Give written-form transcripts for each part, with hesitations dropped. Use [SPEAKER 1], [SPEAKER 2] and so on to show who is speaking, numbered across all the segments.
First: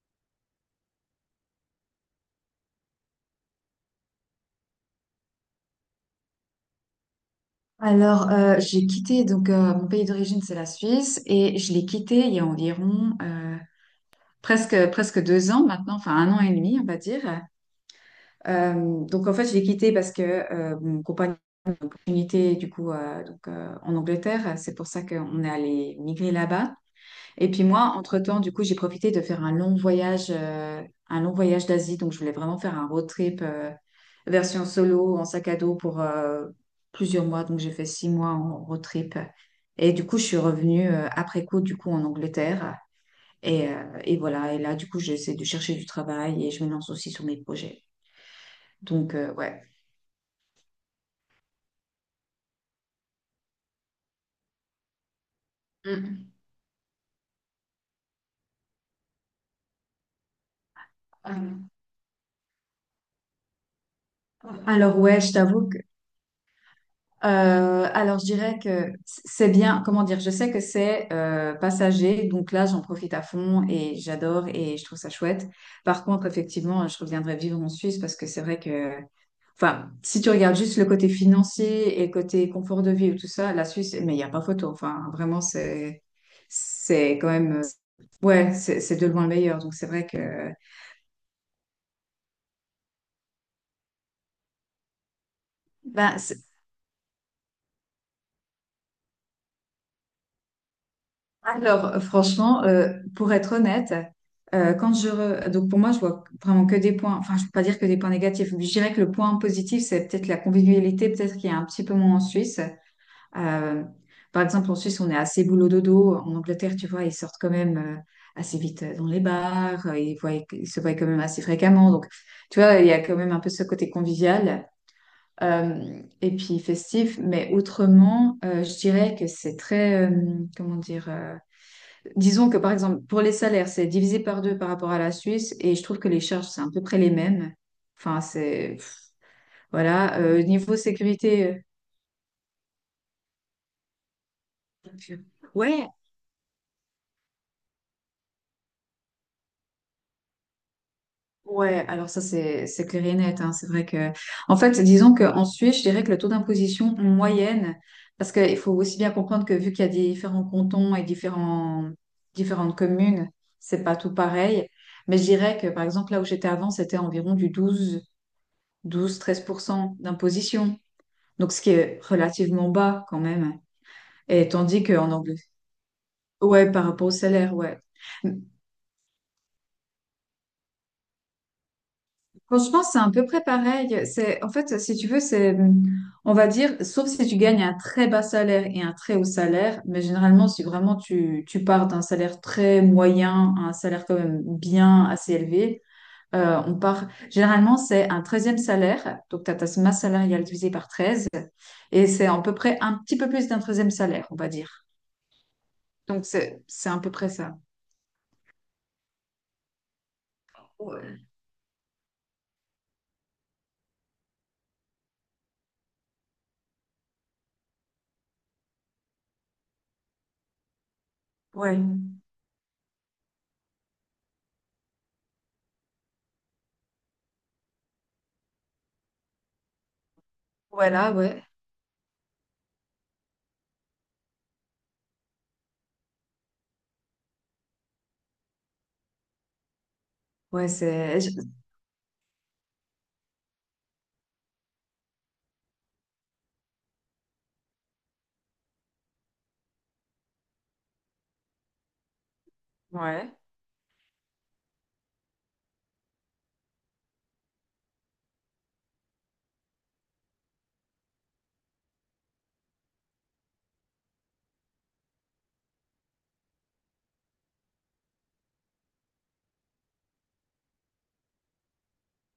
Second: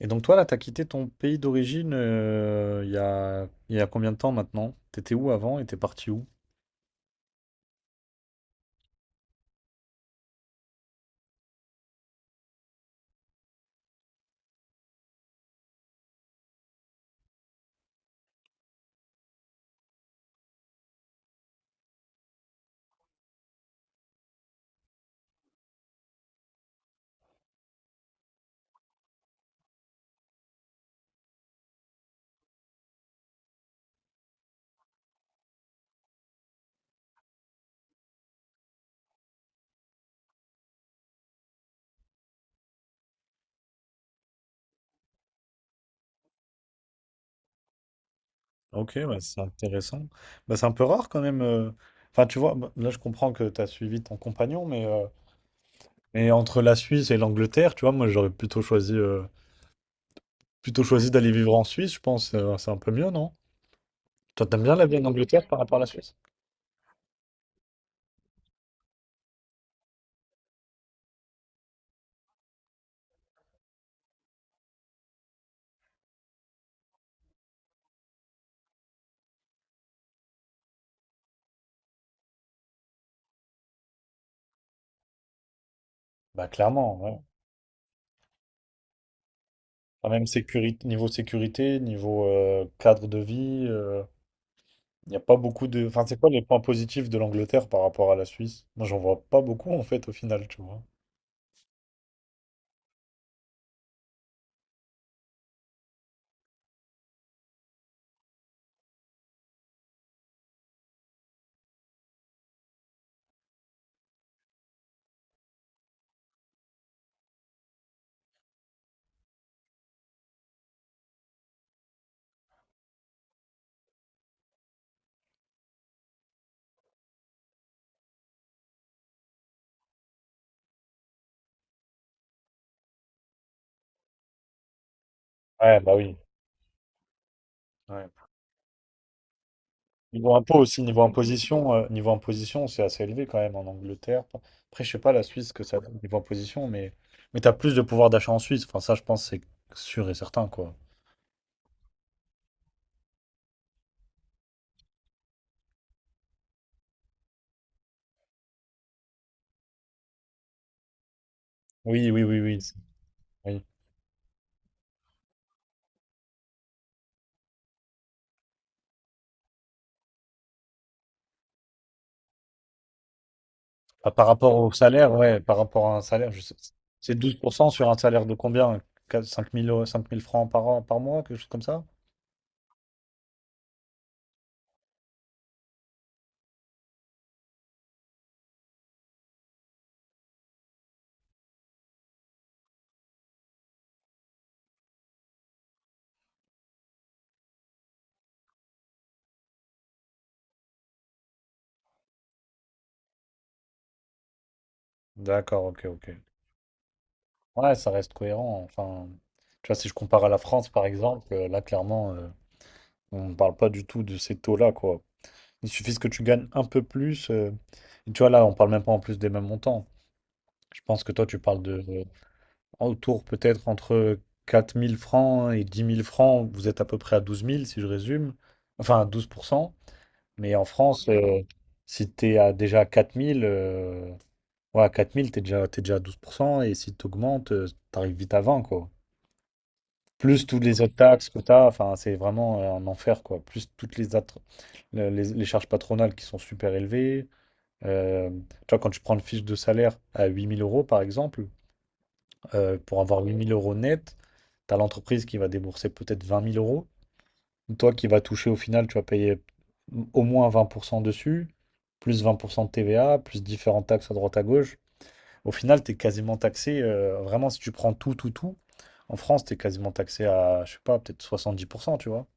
[SPEAKER 1] Et donc toi, là, t'as quitté ton pays d'origine il y a combien de temps maintenant? T'étais où avant et t'es parti où?
[SPEAKER 2] Alors, j'ai quitté, donc mon pays d'origine, c'est la Suisse, et je l'ai quitté il y a environ presque 2 ans maintenant, enfin un an et demi, on va dire. Donc, en fait, je l'ai quitté parce que mon compagnon a une opportunité, du coup, donc, en Angleterre, c'est pour ça qu'on est allé migrer là-bas. Et puis moi, entre-temps, du coup, j'ai profité de faire un long voyage, d'Asie. Donc, je voulais vraiment faire un road trip version solo, en sac à dos pour plusieurs mois. Donc, j'ai fait 6 mois en road trip. Et du coup, je suis revenue après coup, du coup, en Angleterre. Et voilà. Et là, du coup, j'essaie de chercher du travail et je me lance aussi sur mes projets.
[SPEAKER 1] Ok,
[SPEAKER 2] Donc,
[SPEAKER 1] bah, c'est
[SPEAKER 2] ouais.
[SPEAKER 1] intéressant. Bah, c'est un peu rare quand même. Enfin, tu vois, bah, là, je comprends que t'as suivi ton compagnon, mais
[SPEAKER 2] Mm.
[SPEAKER 1] entre la Suisse et l'Angleterre, tu vois, moi, j'aurais plutôt choisi d'aller vivre en
[SPEAKER 2] Ah,
[SPEAKER 1] Suisse, je pense. C'est un peu mieux, non? Toi, t'aimes bien la vie
[SPEAKER 2] alors,
[SPEAKER 1] en
[SPEAKER 2] ouais, je
[SPEAKER 1] Angleterre par
[SPEAKER 2] t'avoue que,
[SPEAKER 1] rapport à la Suisse?
[SPEAKER 2] Alors, je dirais que c'est bien, comment dire, je sais que c'est passager, donc là, j'en profite à fond et j'adore et je trouve ça chouette. Par contre, effectivement, je reviendrai vivre en Suisse parce que c'est vrai que, enfin, si tu regardes juste le côté financier et le côté confort de vie ou tout ça, la Suisse, mais il n'y a pas photo. Enfin, vraiment, c'est,
[SPEAKER 1] Bah clairement,
[SPEAKER 2] c'est
[SPEAKER 1] ouais.
[SPEAKER 2] quand même, ouais, c'est de loin le meilleur. Donc, c'est vrai
[SPEAKER 1] Enfin,
[SPEAKER 2] que,
[SPEAKER 1] même sécurité, niveau cadre de vie, il n'y a pas beaucoup de. Enfin,
[SPEAKER 2] ben,
[SPEAKER 1] c'est quoi les points positifs de l'Angleterre par rapport à la Suisse? Moi, j'en vois pas beaucoup en fait au final, tu vois.
[SPEAKER 2] alors, franchement, pour être honnête, donc pour moi, je vois vraiment que des points. Enfin, je peux pas dire que des points négatifs. Je dirais que le point positif, c'est peut-être la convivialité, peut-être qu'il y a un petit peu moins en Suisse. Euh, par exemple, en Suisse, on est assez boulot dodo. En Angleterre, tu vois, ils sortent quand même assez vite dans les bars. Ils se voient quand même assez fréquemment. Donc, tu vois, il y a quand même un peu ce côté convivial euh, et puis festif. Mais autrement, je dirais que c'est très, comment dire. Disons que par exemple, pour les salaires, c'est divisé par deux par rapport à la Suisse et
[SPEAKER 1] Ouais,
[SPEAKER 2] je
[SPEAKER 1] bah
[SPEAKER 2] trouve que
[SPEAKER 1] oui.
[SPEAKER 2] les charges, c'est à peu près les mêmes.
[SPEAKER 1] Ouais.
[SPEAKER 2] Enfin, c'est... Voilà.
[SPEAKER 1] Niveau impôt
[SPEAKER 2] Niveau
[SPEAKER 1] aussi,
[SPEAKER 2] sécurité...
[SPEAKER 1] niveau imposition, c'est assez élevé quand même en Angleterre. Après, je sais pas
[SPEAKER 2] euh,
[SPEAKER 1] la Suisse ce que ça
[SPEAKER 2] Ouais,
[SPEAKER 1] donne niveau imposition, mais t'as plus de pouvoir d'achat en Suisse. Enfin, ça, je pense, c'est sûr et certain, quoi.
[SPEAKER 2] ouais, alors ça, c'est clair et net. Hein. C'est vrai que... En fait, disons qu'en Suisse, je dirais que le taux d'imposition moyenne, parce qu'il faut aussi bien comprendre que vu qu'il y a différents cantons et différents...
[SPEAKER 1] Oui, oui, oui, oui.
[SPEAKER 2] différentes communes,
[SPEAKER 1] Oui.
[SPEAKER 2] c'est pas tout pareil. Mais je dirais que par exemple, là où j'étais avant, c'était environ du douze treize pour cent d'imposition. Donc, ce qui est relativement bas quand même.
[SPEAKER 1] Ah, par
[SPEAKER 2] Et
[SPEAKER 1] rapport au
[SPEAKER 2] tandis qu'en
[SPEAKER 1] salaire,
[SPEAKER 2] anglais,
[SPEAKER 1] ouais, par rapport à un salaire,
[SPEAKER 2] ouais, par rapport au
[SPEAKER 1] c'est douze pour
[SPEAKER 2] salaire,
[SPEAKER 1] cent
[SPEAKER 2] ouais.
[SPEAKER 1] sur un salaire de combien? 5 000 francs par an, par mois, quelque chose comme ça?
[SPEAKER 2] Franchement, c'est à peu près pareil. C'est, en fait, si tu veux, c'est, on va dire, sauf si tu gagnes un très bas salaire et un très haut salaire, mais généralement, si vraiment tu pars d'un salaire très moyen à un salaire quand même bien assez élevé, on part, généralement, c'est un treizième salaire, donc tu as ta masse salariale divisée par 13, et c'est à peu près un petit peu plus d'un treizième salaire, on va dire.
[SPEAKER 1] D'accord, ok, ok.
[SPEAKER 2] Donc, c'est à peu près ça.
[SPEAKER 1] Ouais, ça reste cohérent. Enfin, tu vois, si je compare à la France, par
[SPEAKER 2] Ouais.
[SPEAKER 1] exemple, là, clairement, on ne parle pas du tout de ces taux-là, quoi. Il suffit que tu gagnes un peu plus. Et tu vois, là, on parle même pas en plus des mêmes montants. Je pense que toi, tu parles
[SPEAKER 2] Ouais.
[SPEAKER 1] de autour peut-être entre 4 000 francs et 10 000 francs. Vous êtes à peu près à 12 000, si je résume. Enfin, à 12%. Mais en France,
[SPEAKER 2] Voilà, ouais.
[SPEAKER 1] si tu es à, déjà à 4 000, ouais, à 4 000, t'es déjà à 12%. Et si tu augmentes, tu arrives vite à 20, quoi. Plus toutes
[SPEAKER 2] Ouais,
[SPEAKER 1] les autres
[SPEAKER 2] c'est...
[SPEAKER 1] taxes que tu as, enfin, c'est vraiment un enfer, quoi. Plus toutes les, autres- le- les charges patronales qui sont super élevées. Euh, Tu vois, quand tu prends le fiche de salaire à 8000 euros, par exemple, pour avoir
[SPEAKER 2] Ouais.
[SPEAKER 1] 8 000 € net, tu as l'entreprise qui va débourser peut-être 20 000 euros. Toi qui vas toucher au final, tu vas payer au moins 20% dessus, plus 20% de TVA, plus différentes taxes à droite à gauche. Au final, tu es quasiment taxé, vraiment, si tu prends tout, tout, tout, en France, tu es quasiment taxé à, je sais pas, peut-être 70%, tu vois.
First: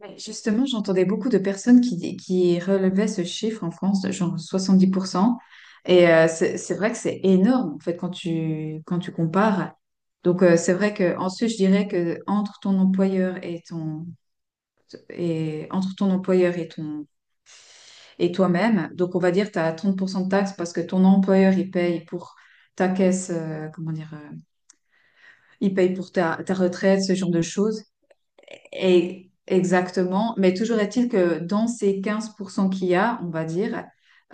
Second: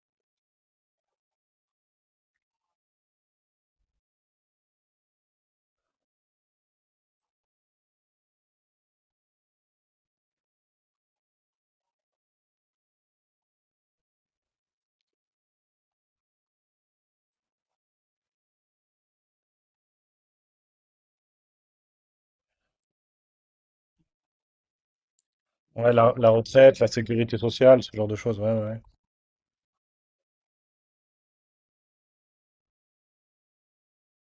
[SPEAKER 2] Mais justement, j'entendais beaucoup de personnes qui relevaient ce chiffre en France, de genre 70 %. Et c'est vrai que c'est énorme, en fait, quand tu compares. Donc, c'est vrai que ensuite, je dirais que entre ton employeur et ton... Et entre ton employeur et ton... et toi-même, donc on va dire que tu as 30 % de taxes parce que ton employeur, il paye pour ta caisse, comment dire, il
[SPEAKER 1] Ouais,
[SPEAKER 2] paye
[SPEAKER 1] la,
[SPEAKER 2] pour
[SPEAKER 1] la
[SPEAKER 2] ta
[SPEAKER 1] retraite, la
[SPEAKER 2] retraite, ce genre
[SPEAKER 1] sécurité
[SPEAKER 2] de
[SPEAKER 1] sociale,
[SPEAKER 2] choses.
[SPEAKER 1] ce genre de choses, ouais, ouais. Ouais.
[SPEAKER 2] Et exactement, mais toujours est-il que dans ces 15 % qu'il y a, on va dire,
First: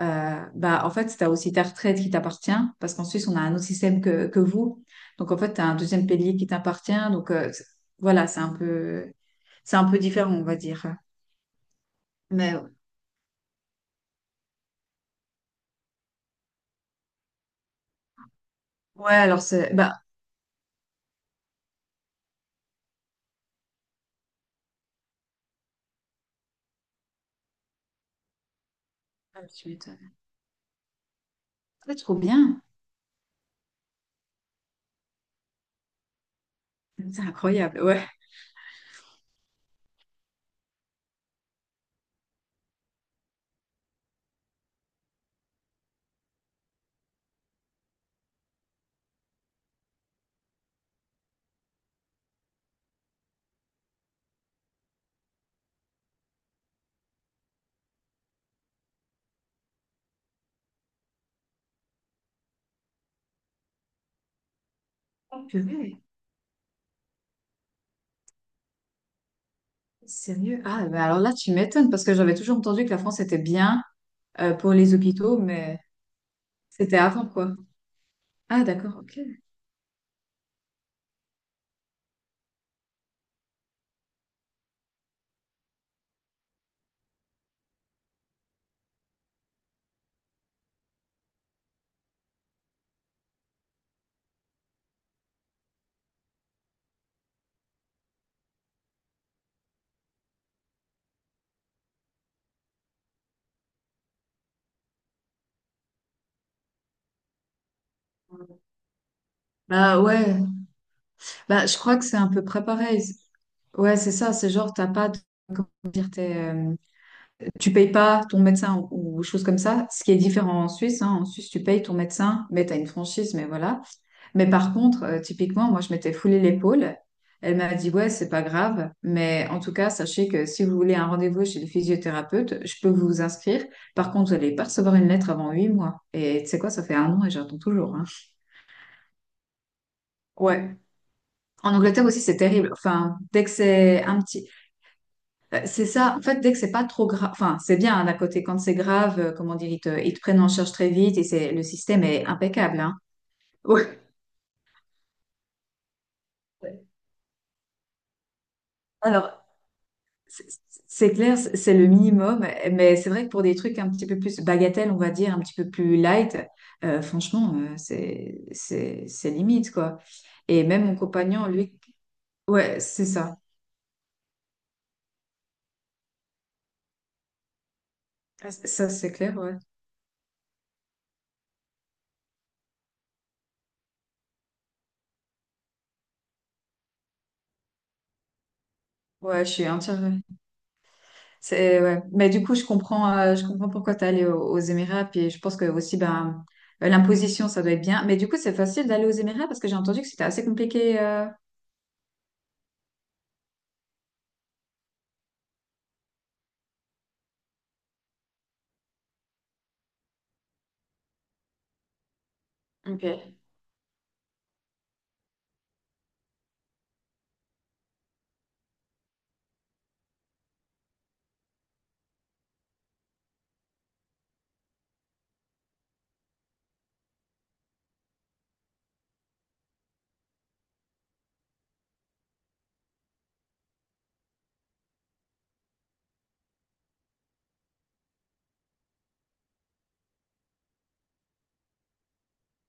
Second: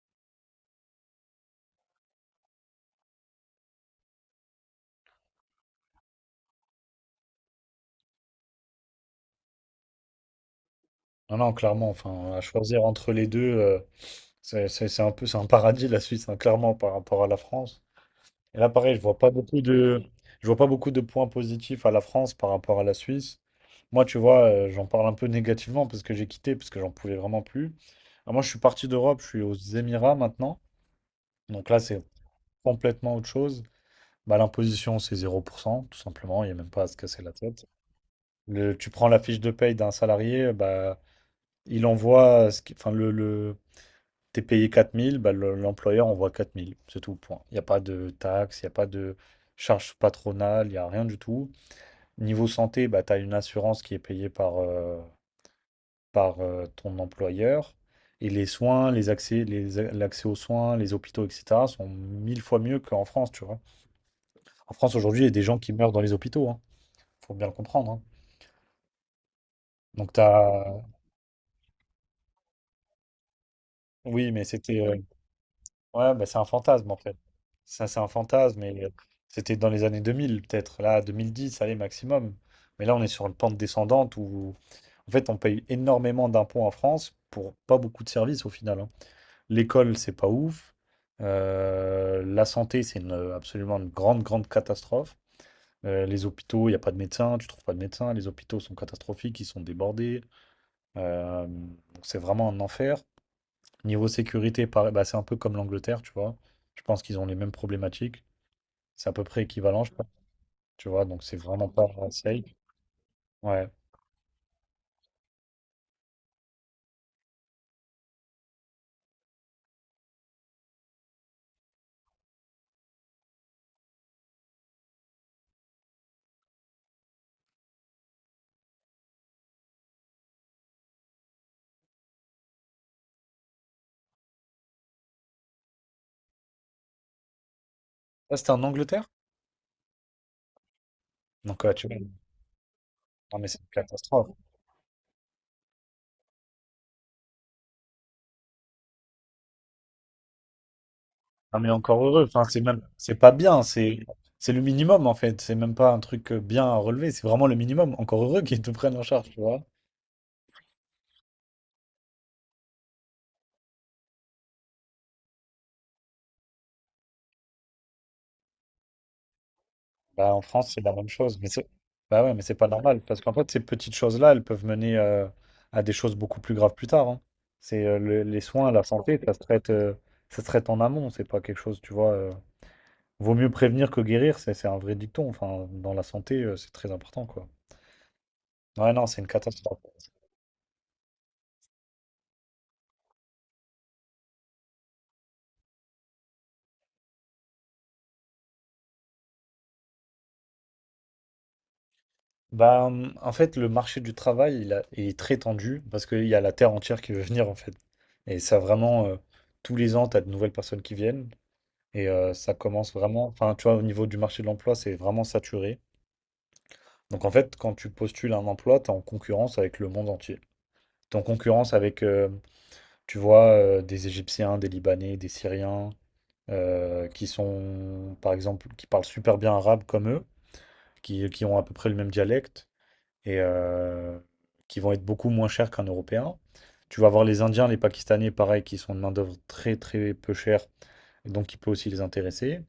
[SPEAKER 2] bah, en fait, tu as aussi ta retraite qui t'appartient, parce qu'en Suisse, on a un autre système que vous. Donc, en fait, tu as un deuxième pilier qui t'appartient. Donc, voilà, c'est un peu différent, on va dire.
[SPEAKER 1] Non, non, clairement, enfin, à
[SPEAKER 2] Mais
[SPEAKER 1] choisir entre les deux. C'est un paradis la Suisse, hein, clairement, par rapport à la France. Et là, pareil, je
[SPEAKER 2] ouais,
[SPEAKER 1] vois pas
[SPEAKER 2] alors
[SPEAKER 1] beaucoup
[SPEAKER 2] c'est... Bah,
[SPEAKER 1] de, je vois pas beaucoup de points positifs à la France par rapport à la Suisse. Moi, tu vois, j'en parle un peu négativement parce que j'ai quitté, parce que j'en pouvais vraiment plus. Alors moi, je suis parti d'Europe, je suis
[SPEAKER 2] ah,
[SPEAKER 1] aux
[SPEAKER 2] tu m'étonnes.
[SPEAKER 1] Émirats maintenant. Donc là,
[SPEAKER 2] Ouais,
[SPEAKER 1] c'est
[SPEAKER 2] trop bien.
[SPEAKER 1] complètement autre chose. Bah, l'imposition, c'est 0% tout simplement. Il n'y a même pas à se
[SPEAKER 2] C'est
[SPEAKER 1] casser la tête.
[SPEAKER 2] incroyable, ouais.
[SPEAKER 1] Tu prends la fiche de paye d'un salarié, bah, il envoie, ce qui- enfin, le- T'es payé 4 000, bah, l'employeur envoie 4 000, c'est tout, point. Il n'y a pas de taxes, il n'y a pas de charges patronales, il n'y a rien du tout. Niveau santé, bah, tu as une assurance qui est payée par ton employeur. Et les soins, les accès, l'accès aux soins, les hôpitaux, etc., sont mille fois mieux qu'en France, tu vois. En France, aujourd'hui, il y a des
[SPEAKER 2] Oh,
[SPEAKER 1] gens qui meurent
[SPEAKER 2] purée.
[SPEAKER 1] dans les hôpitaux, hein. Faut bien le comprendre, hein. Donc,
[SPEAKER 2] Sérieux?
[SPEAKER 1] t'as.
[SPEAKER 2] Ah, bah alors là, tu m'étonnes, parce que j'avais toujours entendu que la France était bien
[SPEAKER 1] Oui, mais
[SPEAKER 2] pour
[SPEAKER 1] c'était.
[SPEAKER 2] les hôpitaux, mais
[SPEAKER 1] Ouais, bah, c'est un fantasme en
[SPEAKER 2] c'était
[SPEAKER 1] fait.
[SPEAKER 2] avant, quoi.
[SPEAKER 1] Ça, c'est un fantasme.
[SPEAKER 2] Ah,
[SPEAKER 1] Et
[SPEAKER 2] d'accord, ok.
[SPEAKER 1] c'était dans les années 2000 peut-être. Là, 2010, allez, maximum. Mais là, on est sur une pente descendante où, en fait, on paye énormément d'impôts en France pour pas beaucoup de services au final. Hein. L'école, c'est pas ouf. La santé, c'est absolument une grande, grande catastrophe. Les hôpitaux, il n'y a pas de médecin, tu trouves pas de médecin. Les hôpitaux sont catastrophiques, ils sont débordés. Donc, c'est vraiment un enfer. Niveau sécurité, pareil, bah, c'est un peu comme l'Angleterre, tu vois. Je pense qu'ils ont les mêmes problématiques. C'est à peu près équivalent, je
[SPEAKER 2] Bah
[SPEAKER 1] pense.
[SPEAKER 2] ouais,
[SPEAKER 1] Tu vois, donc c'est
[SPEAKER 2] bah,
[SPEAKER 1] vraiment
[SPEAKER 2] je
[SPEAKER 1] pas
[SPEAKER 2] crois que c'est à peu
[SPEAKER 1] safe.
[SPEAKER 2] près pareil.
[SPEAKER 1] Ouais.
[SPEAKER 2] Ouais, c'est ça, c'est genre, t'as pas de- comment dire, t'es, tu payes pas ton médecin ou choses comme ça, ce qui est différent en Suisse. Hein. En Suisse, tu payes ton médecin, mais tu as une franchise, mais voilà. Mais par contre, typiquement, moi, je m'étais foulé l'épaule. Elle m'a dit, ouais, c'est pas grave, mais en tout cas, sachez que si vous voulez un rendez-vous chez le physiothérapeute, je peux vous inscrire. Par contre, vous allez pas recevoir une lettre avant 8 mois. Et tu sais quoi, ça fait un an et j'attends toujours. Hein.
[SPEAKER 1] Ça, c'était en Angleterre?
[SPEAKER 2] Ouais.
[SPEAKER 1] Donc, ouais,
[SPEAKER 2] En
[SPEAKER 1] tu vois.
[SPEAKER 2] Angleterre aussi, c'est terrible. Enfin,
[SPEAKER 1] Non,
[SPEAKER 2] dès
[SPEAKER 1] mais
[SPEAKER 2] que
[SPEAKER 1] c'est une
[SPEAKER 2] c'est un
[SPEAKER 1] catastrophe.
[SPEAKER 2] petit, c'est ça. En fait, dès que c'est pas trop grave, enfin, c'est bien hein, d'un côté. Quand c'est grave, comment dire, ils te prennent en charge très vite et c'est
[SPEAKER 1] Non,
[SPEAKER 2] le
[SPEAKER 1] mais encore
[SPEAKER 2] système
[SPEAKER 1] heureux.
[SPEAKER 2] est
[SPEAKER 1] Enfin, c'est
[SPEAKER 2] impeccable.
[SPEAKER 1] même,
[SPEAKER 2] Hein.
[SPEAKER 1] c'est pas bien.
[SPEAKER 2] Ouais.
[SPEAKER 1] C'est le minimum, en fait. C'est même pas un truc bien à relever. C'est vraiment le minimum. Encore heureux qu'ils te prennent en charge, tu vois.
[SPEAKER 2] C'est c'est clair, c'est le minimum. Mais c'est vrai que pour des trucs un petit peu plus bagatelles, on va dire, un petit peu plus light, franchement, c'est limite quoi.
[SPEAKER 1] Bah, en
[SPEAKER 2] Et
[SPEAKER 1] France, c'est
[SPEAKER 2] même
[SPEAKER 1] la
[SPEAKER 2] mon
[SPEAKER 1] même chose.
[SPEAKER 2] compagnon,
[SPEAKER 1] Mais c'est
[SPEAKER 2] lui,
[SPEAKER 1] bah ouais, mais c'est pas
[SPEAKER 2] ouais,
[SPEAKER 1] normal.
[SPEAKER 2] c'est
[SPEAKER 1] Parce qu'en
[SPEAKER 2] ça.
[SPEAKER 1] fait, ces petites choses-là, elles peuvent mener à des choses beaucoup plus graves plus tard. Hein. Les soins, la
[SPEAKER 2] Ça, c'est
[SPEAKER 1] santé, ça
[SPEAKER 2] clair.
[SPEAKER 1] se
[SPEAKER 2] Ouais,
[SPEAKER 1] traite, euh, ça se traite en amont. C'est pas quelque chose, tu vois. Vaut mieux prévenir que guérir, c'est un vrai dicton. Enfin, dans la santé, c'est très important, quoi. Ouais, non, c'est une
[SPEAKER 2] ouais, je suis
[SPEAKER 1] catastrophe.
[SPEAKER 2] entière. C'est, ouais. Mais du coup, je comprends pourquoi tu es allé aux Émirats. Puis je pense que aussi, ben, l'imposition, ça doit être bien. Mais du coup, c'est facile d'aller aux Émirats parce que j'ai entendu que c'était assez compliqué.
[SPEAKER 1] Bah, en fait, le marché du travail, il est très tendu parce qu'il y a la terre entière qui veut venir, en fait. Et ça, vraiment, tous les ans, tu as de nouvelles personnes qui viennent. Et ça commence
[SPEAKER 2] Ok,
[SPEAKER 1] vraiment, enfin, tu vois, au niveau du marché de l'emploi, c'est vraiment saturé. Donc en fait, quand tu postules un emploi, tu es en concurrence avec le monde entier. Tu es en concurrence avec, tu vois, des Égyptiens, des Libanais, des Syriens, qui sont, par exemple, qui parlent super bien arabe comme eux, qui ont à peu près le même dialecte et qui vont être beaucoup moins chers qu'un Européen. Tu vas avoir les Indiens, les Pakistanais, pareil, qui sont de main-d'œuvre très très peu chère donc qui peut aussi les intéresser.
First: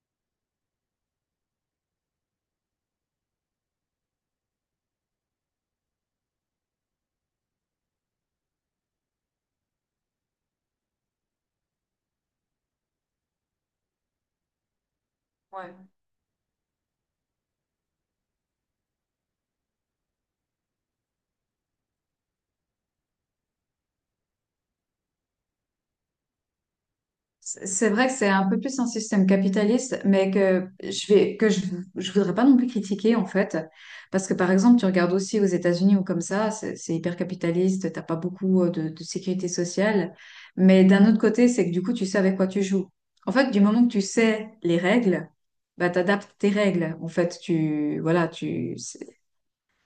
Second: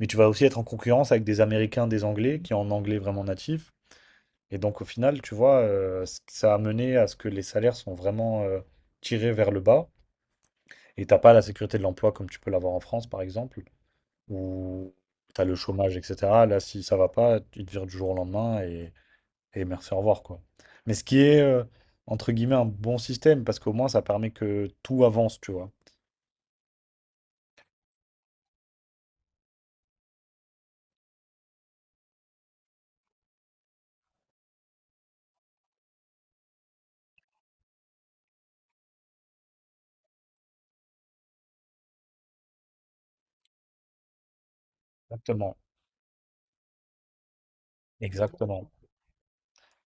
[SPEAKER 1] Mais tu vas aussi être en concurrence avec des Américains, des Anglais, qui ont un anglais vraiment natif. Et donc au final, tu vois, ça a mené à ce que les salaires sont vraiment tirés vers le bas. Et t'as pas la sécurité de l'emploi comme tu peux l'avoir en France, par exemple, où tu as le
[SPEAKER 2] ouais.
[SPEAKER 1] chômage, etc. Là, si ça va pas, tu te vires du jour au lendemain et merci, au revoir, quoi. Mais ce qui est, entre guillemets, un bon système, parce qu'au moins, ça permet que tout avance, tu vois.
[SPEAKER 2] C'est vrai que c'est un peu plus un système capitaliste, mais que je voudrais pas non plus critiquer, en fait. Parce que, par exemple, tu regardes aussi aux États-Unis ou comme ça, c'est hyper capitaliste, t'as pas beaucoup de sécurité sociale. Mais d'un autre côté, c'est que du coup, tu sais avec quoi tu joues. En fait, du moment que tu sais les règles,
[SPEAKER 1] Exactement.
[SPEAKER 2] bah, t'adaptes tes règles. En fait, voilà,
[SPEAKER 1] Exactement.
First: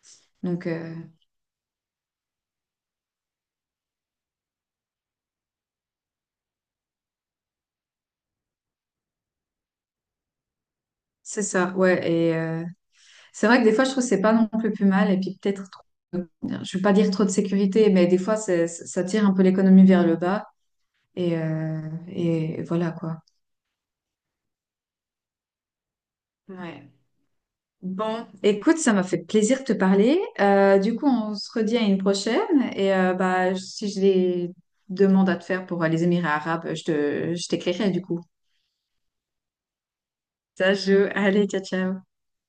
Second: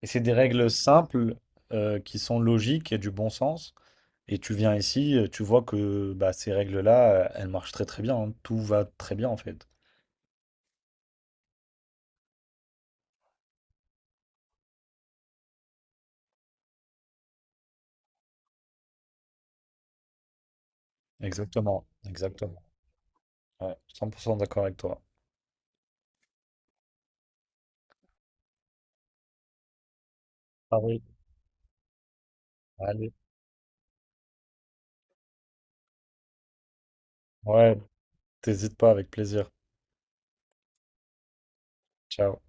[SPEAKER 1] Et c'est des
[SPEAKER 2] donc,
[SPEAKER 1] règles simples qui sont logiques et du bon sens. Et tu viens ici, tu vois que bah, ces règles-là, elles marchent très très bien. Hein. Tout va très bien en fait.
[SPEAKER 2] c'est ça, ouais, c'est vrai que des fois, je trouve que c'est pas non plus plus mal. Et puis peut-être, je ne veux pas dire trop de sécurité, mais des fois, ça tire un peu l'économie vers le bas. Et, euh,
[SPEAKER 1] Exactement,
[SPEAKER 2] et
[SPEAKER 1] exactement.
[SPEAKER 2] voilà quoi.
[SPEAKER 1] Ouais, 100% d'accord avec toi.
[SPEAKER 2] Ouais. Bon, écoute, ça m'a fait plaisir de te parler.
[SPEAKER 1] Ah
[SPEAKER 2] Du
[SPEAKER 1] oui.
[SPEAKER 2] coup, on se redit à une prochaine. Et
[SPEAKER 1] Allez.
[SPEAKER 2] bah, si j'ai des demandes à te faire pour les Émirats arabes, je
[SPEAKER 1] Ouais,
[SPEAKER 2] t'écrirai du coup.
[SPEAKER 1] t'hésites pas avec plaisir.
[SPEAKER 2] Ça joue. Allez, ciao, ciao.
[SPEAKER 1] Ciao.